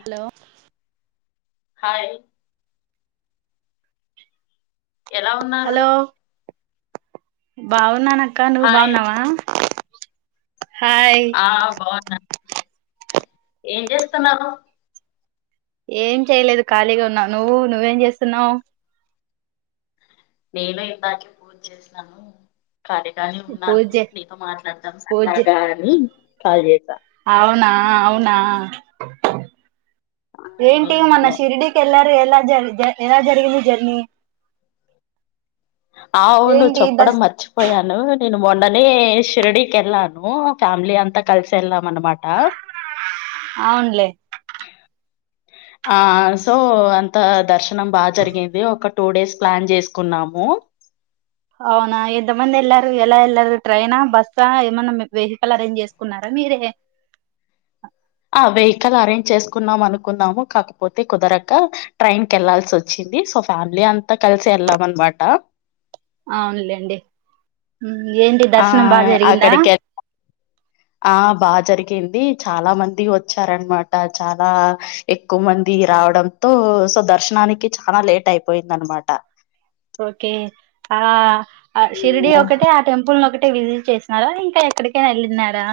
Hello hi ఎలా ఉన్నారు భావ నానక ఇంకా నువ్వు హాయ్. బాగున్నావా హాయ్ ఆ బా ఏం చేస్తున్నారు ఏం చేయలేదు ఖాళీగా ఉన్నావు నువ్వు నువ్వేం చేస్తున్నావు నేను ఇలాకే పూజ చేసాను కాలే కానే ఉన్నాను పూజే నీతో మాట్లాడదాం పూజే అలాగా అని కాగ అవునా అవునా ఏంటిటీ మన అవును. శిర్డికి ఎల్ ఎలా జ జ ఎలా జరిగంది జర్నీ అవును్వు ఏంటి చప్పడం దర్శ మర్చిపోయాను నేను మొండనే శిర్డికిెలాను ఫ్యామిలీ అంతా కలిస ఎల్లాం అనమాట అవునులే ఆ సో అంత దర్శన్ బాగా జరిగింది ఒక టూ డేస్ ప్లాన్ చేసుకున్నాము అవునా ఎంతమంది వెళ్ళారు ఎలా వెళ్లారు ట్రైనా బస్సా ఏమన్నా వెహికల్ అరేంజ్ చేసుకున్నారా మీరే ఆ వెహికల్ అరేంజ్ చేసుకున్నాం అనుకున్నాము కాకపోతే కుదరక ట్రైన్ కి వెళ్లాాల్సి వచ్చింది సో ఫ్యామిలీ అంతా కలిసి వెళ్ళాం అనమాట అవునులేండి ఏంటి ఆ దర్శనం బాగా జరిగిందా అక్కడికి ఆ బాగా జరిగింది ది చాలా మంది వచ్చారనమాట చాలా ఎక్కువ మంది రావడంతో సో దర్శనానికి చాలా లేట్ అయిపోయింది అనమాట ఓకే ఆ ఆ షీర్డి ఒకటే ఆ టెంపుల్ ను ఒకటి విజిట్ చేసిన్నారా ఇంకా ఎక్కడికైనా వెళ్ళినారా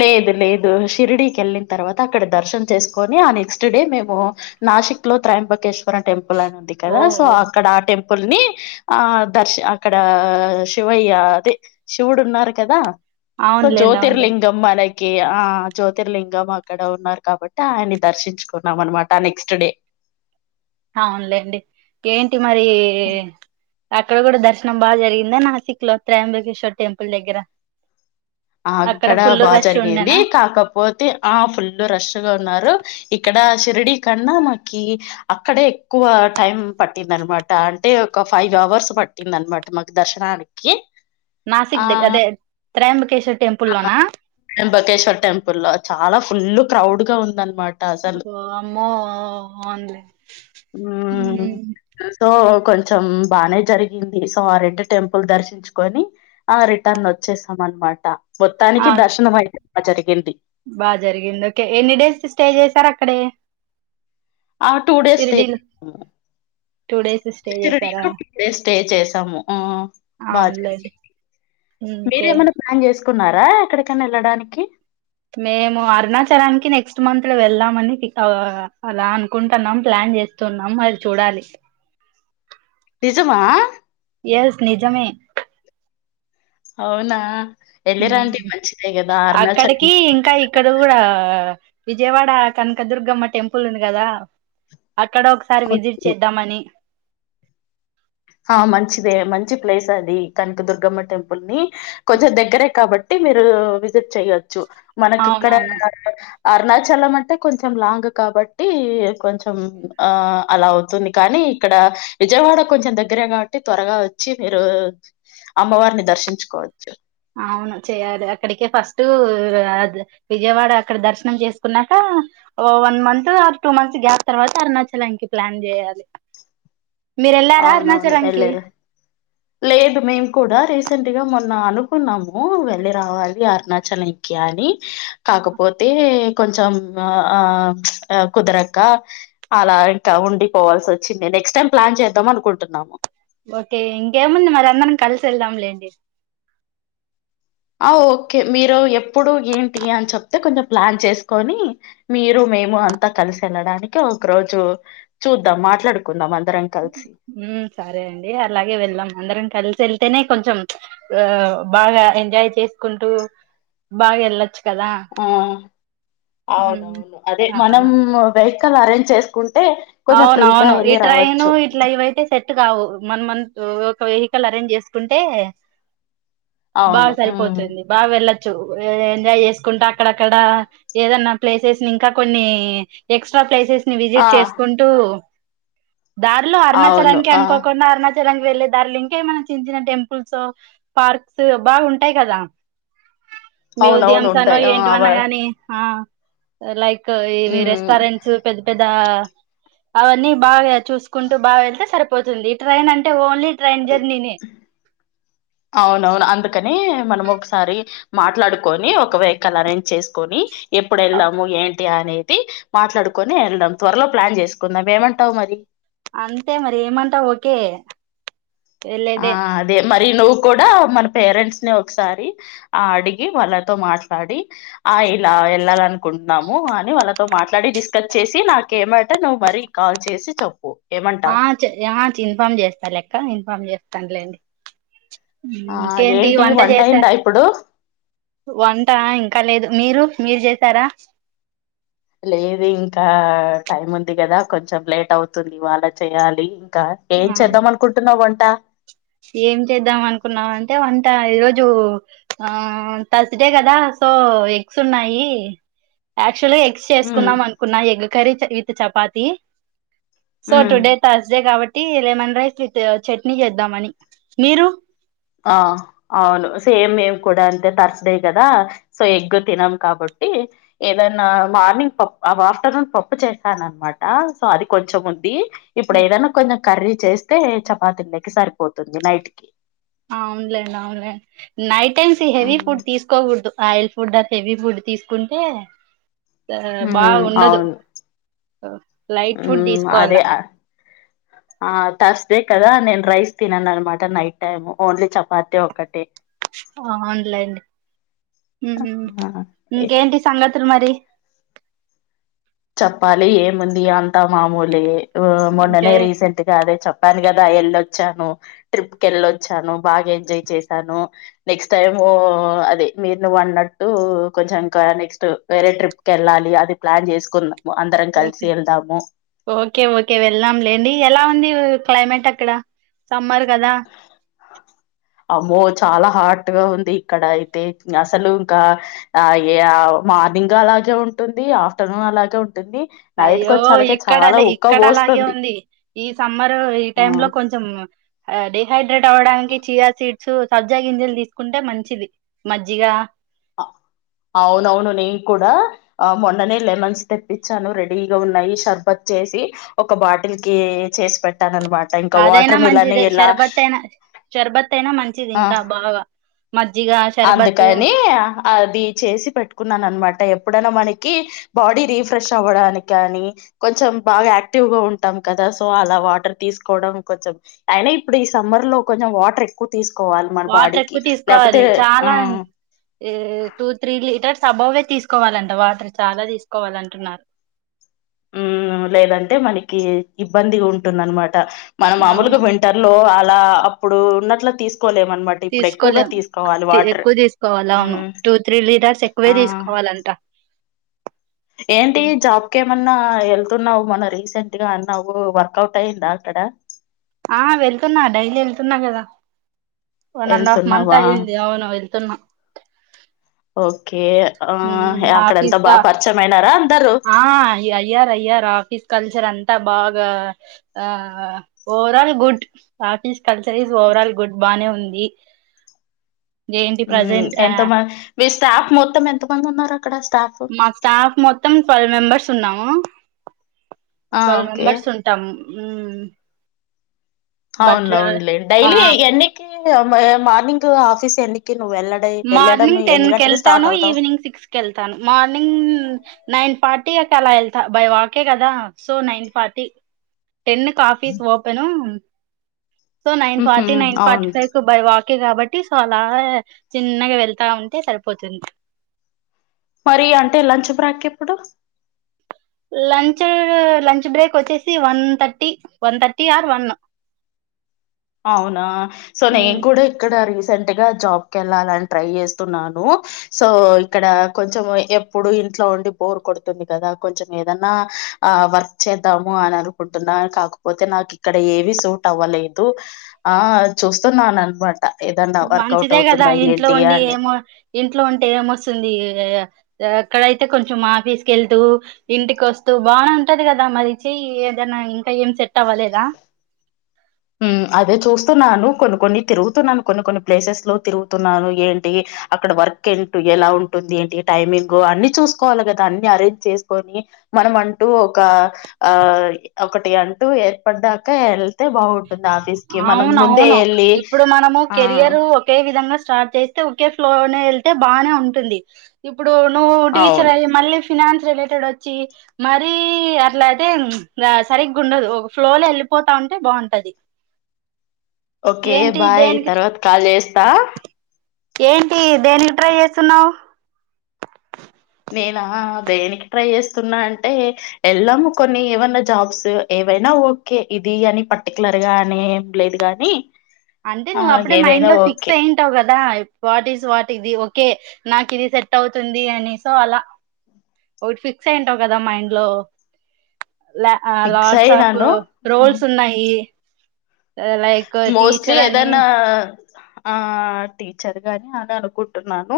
లేదు లేదు షిర్డికి వెళ్ళిన తర్వాత అక్కడ దర్శన చేసుకొని ఆ నెక్స్ట్ డే మేము నాసిక్ లో త్రయాంబకేశ్వరం టెంపుల్ ఉంది కదా సో ఓహో అక్కడ ఆ టెంపుల్ ల్ని ఆ దర్శ అక్కడ శివయ్య అదే శివుడు ఉన్నారు కదా సో అవునులేండి అవునులేండి జ్యోతిర్లింగం మనకి ఆ జ్యోతిర్లింగం అక్కడ ఉన్నారు కాబట్టి ఆయన్ని దర్శించుకున్నాం అనమాట నెక్స్ట్ డే అవునులేండి ఏంటి ఏంటి మరి అక్కడ కూడా దర్శనం బాగా జరిగిందా నాసిక్ లో త్రయాంబకేశ్వర్ టెంపుల్ దగ్గర ఆ అక్కడ ఫుల్ బాగా రష్ జరిగింది ఉండేనా కాకపోతే ఆ ఫుల్ రష్గా ఉన్నారు ఇక్కడ శిరిడి కన్నా మాకి అక్కడే ఎక్కువ టైం పట్టింది అనమాట అంటే ఒక ఫైవ్ అవర్స్ పట్టింది అనమాట మాకు దర్శనానికి నాసిక్ ఆ ద అదే త్రయంబ త్రయంబకేశ్వర్ టెంపుల్ లో చాలా ఫుల్లు క్రౌడ్ గా ఉందనమాట అసలు అమ్మ వన్లే మ్మ్ [unintelligible] సో కొంచెం బానే జరిగింది సో ఆ రెండు టెంపుల్ దర్శించుకొని ఆ రిటర్న్ వచ్చేసాం అనమాట మొత్తానికి దర్శనం అయితే జరిగింది బాగ జరిగింది ఓకే ఎన్ని డేస్ స్టే చేసారు అక్కడే ఆ టూ డేస్ స్టే షిరిడీలో టూ డేస్ స్టే చేస్తా చేసారా టూ డేస్ స్టే చేస్తా ాము బాగ జరిగింది అవునులేండి ఉమ్, ఓకే కున్నారా ఎక్కడికైనా వెళ్ళడానికి మేము అరుణాచలానికి నెక్స్ట్ మంత్ లో వెళ్దామని అలా అనుకుంటున్నాం ప్లాన్ చేస్తున్నాం అది చూడాలి నిజమా ఎస్ నిజమే అవునా ఎళ్ళిరండి మంచిదే గదా! అరుణాచల్ అక్కడికి ఇంకా ఇక్కడ కూడా విజయవాడ కనకదుర్గమ్మ టెంపుల్ ఉంది కదా అక్కడ ఒకసారి విజిట్ చేద్దామని ఆ మంచిదే మంచి ప్లేస్ అది కనుక దుర్గమ్మ టెంపుల్ ని కొంచెం దగ్గరే కాబట్టి మీరు విజిట్ చెయవచ్చు మనకి ఇక్కడ అవునవును అరుణాచలం అంటే కొంచెం లాంగ్ కాబట్టి కొంచెం ఆ అలా అవుతుంది కానీ ఇక్కడ విజయవాడ కొంచెం దగ్ దగ్గరే కాబట్టి త్వరగా వచ్చి మీరు అమ్మవారిని దర్శించుకోవచ్చు అవును చేయాలి అక్కడికే ఫస్ట్ విజయవాడ అక్కడ దర్శనం చేసుకున్నాక ఓ వన్ మంత్ ఆ టూ మంత్స్ గ్యాప్ తర్వాత అరుణాచలానికి ప్లాన్ చేయాలి మీరు వెళ్ళారా అవునవును అరుణాచలంకి ఎలిరు లేదు మేమ్ కూడా రేస్ సెంట్ గా మొన్న అనుకున్నాము వెళ్ళి రావాలి అరుణాచల్ ఇక అని కాకపోతే కొంచం ఆ కుదరక అలా ఇంకా ఉండిపోవాల్సి వచ్చింది నెక్స్ట్ టై ప్లాన్ ద్ద అనుకుంటున్నాము ఓకే ఇంకేముంది మరి అందరం కలిసి వెళ్దాంలేండి ఆ ఓకే మీరు ఎప్పుడు ఏంటి అని చెప్తే కొంచెం ప్లాన్ చేసుకొని మీరు మేము అంతా కలిసి వెళ్ళడానికి ఒక రోజు చూద్దాం మాట్లాడుకుందాం అందరం కలిసి ఉ సరే అండి అలాగే వెళ్ళాం అందరం కలిసి వెళ్తేనే కొంచెం ఆ బాగా ఎంజాయ్ చేసుకుంటూ బాగా వెళ్ళచ్చు ఆ ఉమ్, అవునవును అదే మనం వె అరంజ్ చేసుకుంట అవున అవును ఈ ట్రైన్ ఇట్లా ఇవయితే సెట్ టు కావు మన మన ఒక వెహికల్ అరేంజ్ చేసుకుంటే బా అవును ఉమ్ సరిపోతుంది బాగా వెళ్ళ ఎంజాయ్ చేసుకుంటే అక్కడక్కడ ఏదన్నా ప్లేసెస్ ని ఇంకా కొన్ని ఎక్స్ట్రా ప్లేసెస్ ఆ విజిట్ చేస్త కొ దారిలో అవును అరుణాచలానికి ఆ అనుకోకుండా అరుణాచల లాకి వెళ్ళే దరలో ఇంకా మనం చిన్న చిన్న టెంపుల్స్ పార్క్స్ బాగుంటాయి కదా అవునవును మ్యూజియంమ్స్ అనో ఉంటాయి ఆ అవ ఏంటివన్నా గాని ఆ లైక్ ఇవి ఉమ్ రెస్టారెంట్స్ పెద్ద పెద్ద దా అవన్నీ బాగా చూసుకుంటూ బాగా వెళ్తే సరిపోతుంది ట్రైన్ అంటే ఓన్లీ ట్రైన్ జర్నీనే అవునవును అంత అక్కనే మనం ఒకసారి మాట్లాడుకొని ఒక వెహికల్ అరేంజ్ చేసుకొని ఎప్పుడు ఎలాము ఏం అనేది మాట్లాడుకుొని వెల్దాం త్వరలో ప్లాన్ చేసుకుందాం ఏమంటావు మరి అంతే మరి ఏమంటా ఓకే ఆ వెళ్లేదే అదే మరి నువ్వు కూడా మన పేరెంట్స్ ని ఒక్కసారి ఆ అడిగి వాళ్ళతో మాట్లాడి ఆ ఇలా వెళ్లాలా అనుకుంటున్నాము అని వాళ్ళతో మాట్లాడి డిస్కస్ చేసి నాకే మాట నువ్వు మరీ కాల్ చేసి చెప్పు ఏమంటావు ఆ చే ఆ ఇన్ఫామ్ చేస్తా లే అక్క ఇన్ఫామ్ చేస్ తను లేండి ఆ ఇంకేంటి ఏంటి వంట చేసా అయిందా ఇప్పుడు వంట ఇంకా లేదు మీరు మీరు చే తారా లేదు ఇంకా టైం ఉంది కదా కొంచెం లేట్ అవుతుంది ఇవాళ చేయాలి కా ఏం ఆ చేద్దాం అనుకుంటున్నావు వన్ ట ఏం చేద్దాం అనుకున్నామంటే వంట ఈరోజు ఆ థర్స్డే కదా సో ఎగ్స్ ఉన్నాయి యాక్చువల్ గా ఎగ్స్ ఉమ్ చేసుకుందామనుకున్నా egg curry with chapati so um today Thursday కాబట్ట టి లెమన్ రైస్ విత్ చట్నీ చేద్దామని మీరు ఆ అవును సేమ్ మేం కూడా అంతే ఇప్పుడు ఏదన్నా కొంచెం కర్రీ చేస్తే చపాతీ లోకి సరిపోతుంది నైట్ కి అవునులేండి అవునులేండి నైట్ టైమ్స్ ఈ హెవీ ఉమ్ ఫుడ్ తీసుకోకూడదు ఆయిల్ ఫుడ్ అట హెవీ ఫుడ్ తీసుకుంటే ఉ బాగా ఉండదు అవును లైట్ ఫుడ్ ఉ అదే తీసుకోవాలా ఆ ఆ తర్స్ డే కదా నేను రైస్ తిననన్నమాట నైట్ టైం ఓన్లీ చపాతి ఒక్కటే అవునులేండి ఆ, ఊ చెప్పాలి ఏముంది అంతా మామూలే ఉ ఓకే మొన్ననే రీసెంట్గా అది చెప్ పాను కదా వెళ్ళొచ్చాను ట్రిప్ కి వెళ్ళొచ్చాను బాగా ఎంజాయ్ చేసాను నెక్స్ట్ టైం ము అది మీరు నువ్వు అన్నట్టు కొంచెం ఇంకా నెక్స్ట్ వేరే ట్రిప్ కి వెళ్ళాలి అది ప్లాన్ చేస్ కున్నా ఓకే ఓకే ఓకే వెళ్దాం లెండి లేండి ఎలా ఉంది క్లైమేట్ అక్కడ సమ్మర్ కదా అమ్మో చాలా హాట్ గా ఉంది ఇక్కడ అయితే అసలు ఇంకా ఏఈ మార్నింగ్ అలాగే ఉంటుంది ఆఫ్టర్నూన్ అలాగే ఉం అయ్యో ఇక్కడ లే ఉక్క ఇక్కడ అలాగే పోస్తుంది ఉంది ఈ సమ్మర్ ఈ ఆ టైమ్ లో కొంచెం ఆ డే డిహైడ్రేట్ అవ్వడానికి చియా సీడ్స్ యూ సబ్జా గింజలు తీసుకుంటే మంచిది మజ్జిగా ఆ అవునవును నేను కూడా ఆ మొన్ననే లెమన్స్ తెప్పించాను రెడీగా ఉన్నాయి షర్బత్ చేసి ఒక బాటిల్ కి చేసి పెట్టాను అనమాట ఇంకా అదైనా వాటర్ మిలన్ మంచిదే ఎలా షర్బత్ అయినా షర్బత్ అయినా మంచిది ఆ ఇంకా బాగా మజ్జిగ షర్బత్ అందుకని అది చేసి పెట్టుకున్నాను అనమాట ఎప్పుడైనా మన్ కీ బాడీ రీఫ్రెష్ అవ్వడానికి కానీ కొంచెం బాగా యాక్టివ్ గా ఉంటాం కదా, సో అలా వాటర్ తీసుకోవడం కొంచెం అయినా ఇప్పుడు ఈ సమ్మర్ లో కొంచెం వాటర్ ఎక్కువ తీస్ కోవాలి మన వాటర్ బాడీకి ఎక్కువ లేపోతే తీసుకోవాలి చాలా టూ త్రీ లీటర్స్ అబౌవే తీసుకోవాలంట వాటర్ చాలా తీస్కోవాలంటున్నారు. ఊ మ్మ్ లేదంటే మనకి ఇబ్బంది ఉంటుందనమాట. మనం మామూలుగా అవును వింటర్ లో ఆల్ లా అప్పుడు ఉన్నట్ల తీస్ తీసుకోలేం తీ వాటర్ ఎక్కువ తీసుకోవాలి అవును మ్ టూ త్రీ లీటర్స్ ఎక్కువే ఆ తీసుకోవాలంట. ఏంటి జాబ్కే మన్ న్నా వెళ్తున్నావు మన రీసెంట్ గా అన్నావు, వర్కౌట్ అయిందా అక్కడ? ఆ వెళ్తున్నా డైలీ వెళ్తున్నా కదా! వన్ అండ్ హాఫ్ మంత్ వెళ్తున్నావా అయింది అవును వెళ్తున్నా కే ఆ ఉమ్, అక్కడ ఎంత ఆఫీస్ గా బాగా పరిచమయినారా? ఆ అయ్ అయ్యారయ్యారు ఆఫీస్ కల్చర్ అంతా బాగా ఆ overall good, office culture is overall good బానే ఉంది ఏంటి హ్మ్ ప్రజెంట్ ఎంత మంద్ మీ స్టాఫ్ మొత్తం ఎంత మంది ఉన్నారు? అక్కడ స్టాఫ్ మా స్టాఫ్ మొత్తం ట్వెల్ మెంబర్స్ ఉన్నాము. ఆ ట్వెల్ ఓకే మెంబర్స్ ఉంటాం. ఊమ్మ్ అవును అవునులే ఆ డైలీ ఎన్నికి ఊ మే మార్నింగ్ ఆఫీస్ ఎన్నికి నువ్వు వెళ్ళడ వెళ్ళడం మార్నింగ్ టెన్ ఎన్ని గంటలకి స్టార్ట్ కెళ్తాను అవుతావు ఈవినింగ్ సిక్స్ కెళ్తాను మార్నింగ్ నైన్ ఫార్టీ కి అలా వెళ్తా బై వాకే కదా సో నైన్ ఫార్టీ టెన్ కి office open so nine forty ఉహుం, నైన్ ఫార్టీ అవును ఫై కు బై వాక్ కే కాబట్టి సో అలా చిన్నగ వెళ్తా ఉంటే సరిపోతుంది. మరి అంటే లంచ్ బ్రేక్ ఎప్పుడు? లంచ్ లంచ్ బ్రేక్ వచ్చేసి one thirty, one thirty or one అవునా సో నేను కూడా ఇక్కడ రీస్ సెంట్ గా జాబ్ కెళ్ళాలని ట్రై చేస్తున్నాను. సో ఇక్కడ కొంచెం ఎప్పుడు ఇంట్లో ఉండి బోరు కొడుతుంది కదా, కొంచెం ఏదన్నా ఆ వర్క్ చేద్దాము అని అనుకుంటున్నా కాకపోతే నాకు ఇక్కడ ఏవి సూట్ అవ్వలేదు. దు ఆ చూస్తున్నా నన్ మాట్ మంచిదే కదా ఇంట్లో ఉండి అని. ఏమో ఇంట్లో ఉంటే ఏమొస్తుంది ఎక్కడైతే కొంచెం ఆఫీస్కి వెళ్తూ ఇంటికి వస్తూ బానే ఉంటది కదా మరి చెయ్ ఏదైనా ఇంకా ఏం సెట్ అవ్వలేదా అదే చూస్తున్నాను కొన్ని కొన్ని తిరుగుతున్నాను కొన్ని కొన్ని ప్లేసెస్ లో తిరుగుతున్నాను ఏంటి అక్కడ వర్క్ ఏంట ఎలా ఉంటుంది ఏంటి టైమింగ్ అన్ని చూసుకోవాలి కదా అన్ని అరేంజ్ చేసుకొని మనం అంటూ ఒక ఆ ఒకటి అంటూ ఏర్పడ్దాకా వెళ్తే బా అవునవును ఇప్పుడు మనము ఆ! కెరియర్ ఒకే విధంగా స్టార్ట్ చేస్తే ఒకే ఫ్లోలోనే వెళ్తే బానే ఉంటుంది ఇ ప్పు ఇప్పుడు నువ్వు టీచర్ అవును. అయ్యి మళ్ళీ ఫినాన్స్ రిలేటెడ్ వచ్చి మరీ అట్లా అయితే సరిగ్గా ఉండదు ఒక ఫ్లోలో వెళ్ళిపోతా ఉంటే బాగుంటుంది అది ఓకే బాయ్ తర్వాత కాల్ చేస్తా ఏంటి దేనికి ట్రై చేస్తున్నావు నేనా దేనికి ట్రై చేస్తున్నా అంటే ఎల్లాము కొన్ని ఏమన్నా జాబ్స్ ఏవైనా ఓకే ఇది అని పర్టికులర్గా అనీ ఏం లేదు కానీ అంటే నువ్వు అప్పుడే మైండ్ లో ఫిక్స్ అయిింటావు కదా వాట్ ఇస్ వాట్ ఇది ఓకే నాకు ఇది సెట్ అవుతుంది అని సో అలా ఒకటి ఫిక్స్ అయింటావు కదా మైండ్ లో ఫిక్స్ లార్డ్స్ ఆఫ్ అయినాను రోల్స్ ఉన్నాయి లైక్ మోస్ట్లీ టీచర్ అని ఏదన్నా ఆ టీచర్ గాని అని అనుకుంటున్నాను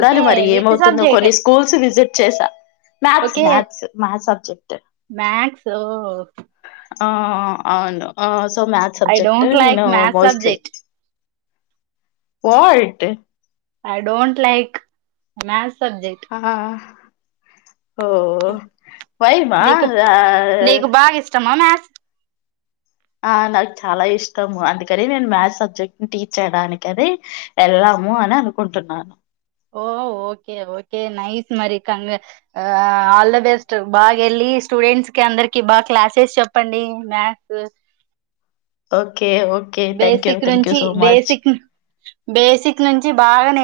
ఓకే మరి విచ్ ఏమవుతుందో సబ్జెక్ట్ కొన్ని స్కూల్స్ విజిట్ చేశా మ్యాథ్స్ ఓకే మ్యాథ్స్ మ్యాచర్ చెట్ట మ్యాథ్స్ ఓ ఆ అవును so maths I subject don't like నేను మ్యాథ్స్ మోస్ట్లీ సబ్జెక్ట్ పోయిట్ I don't like maths subject ఓ వైమా మా మ్యాస్ ఆ నాకు చాలా ఇష్టము అందుకని నేను మ్యాథ్స్ సబ్జెక్ట్ ని టీచ్ చేయడానినికి అని వెళ్ళాము అని అనుకుంటున్నాను ఓ ఓకే ఓకే నైస్ మరి కంగ ఆల్ ద బెస్ట్ బాగా వెళ్ళి స్టూడెంట్స్ కి అందరికి బాగా క్లాసెస్ చెప్పండి maths okay okay okay thank you basic thank you నుంచి సో మచ్ బేసిక్ బేసిక్ నుంచి బాగా నే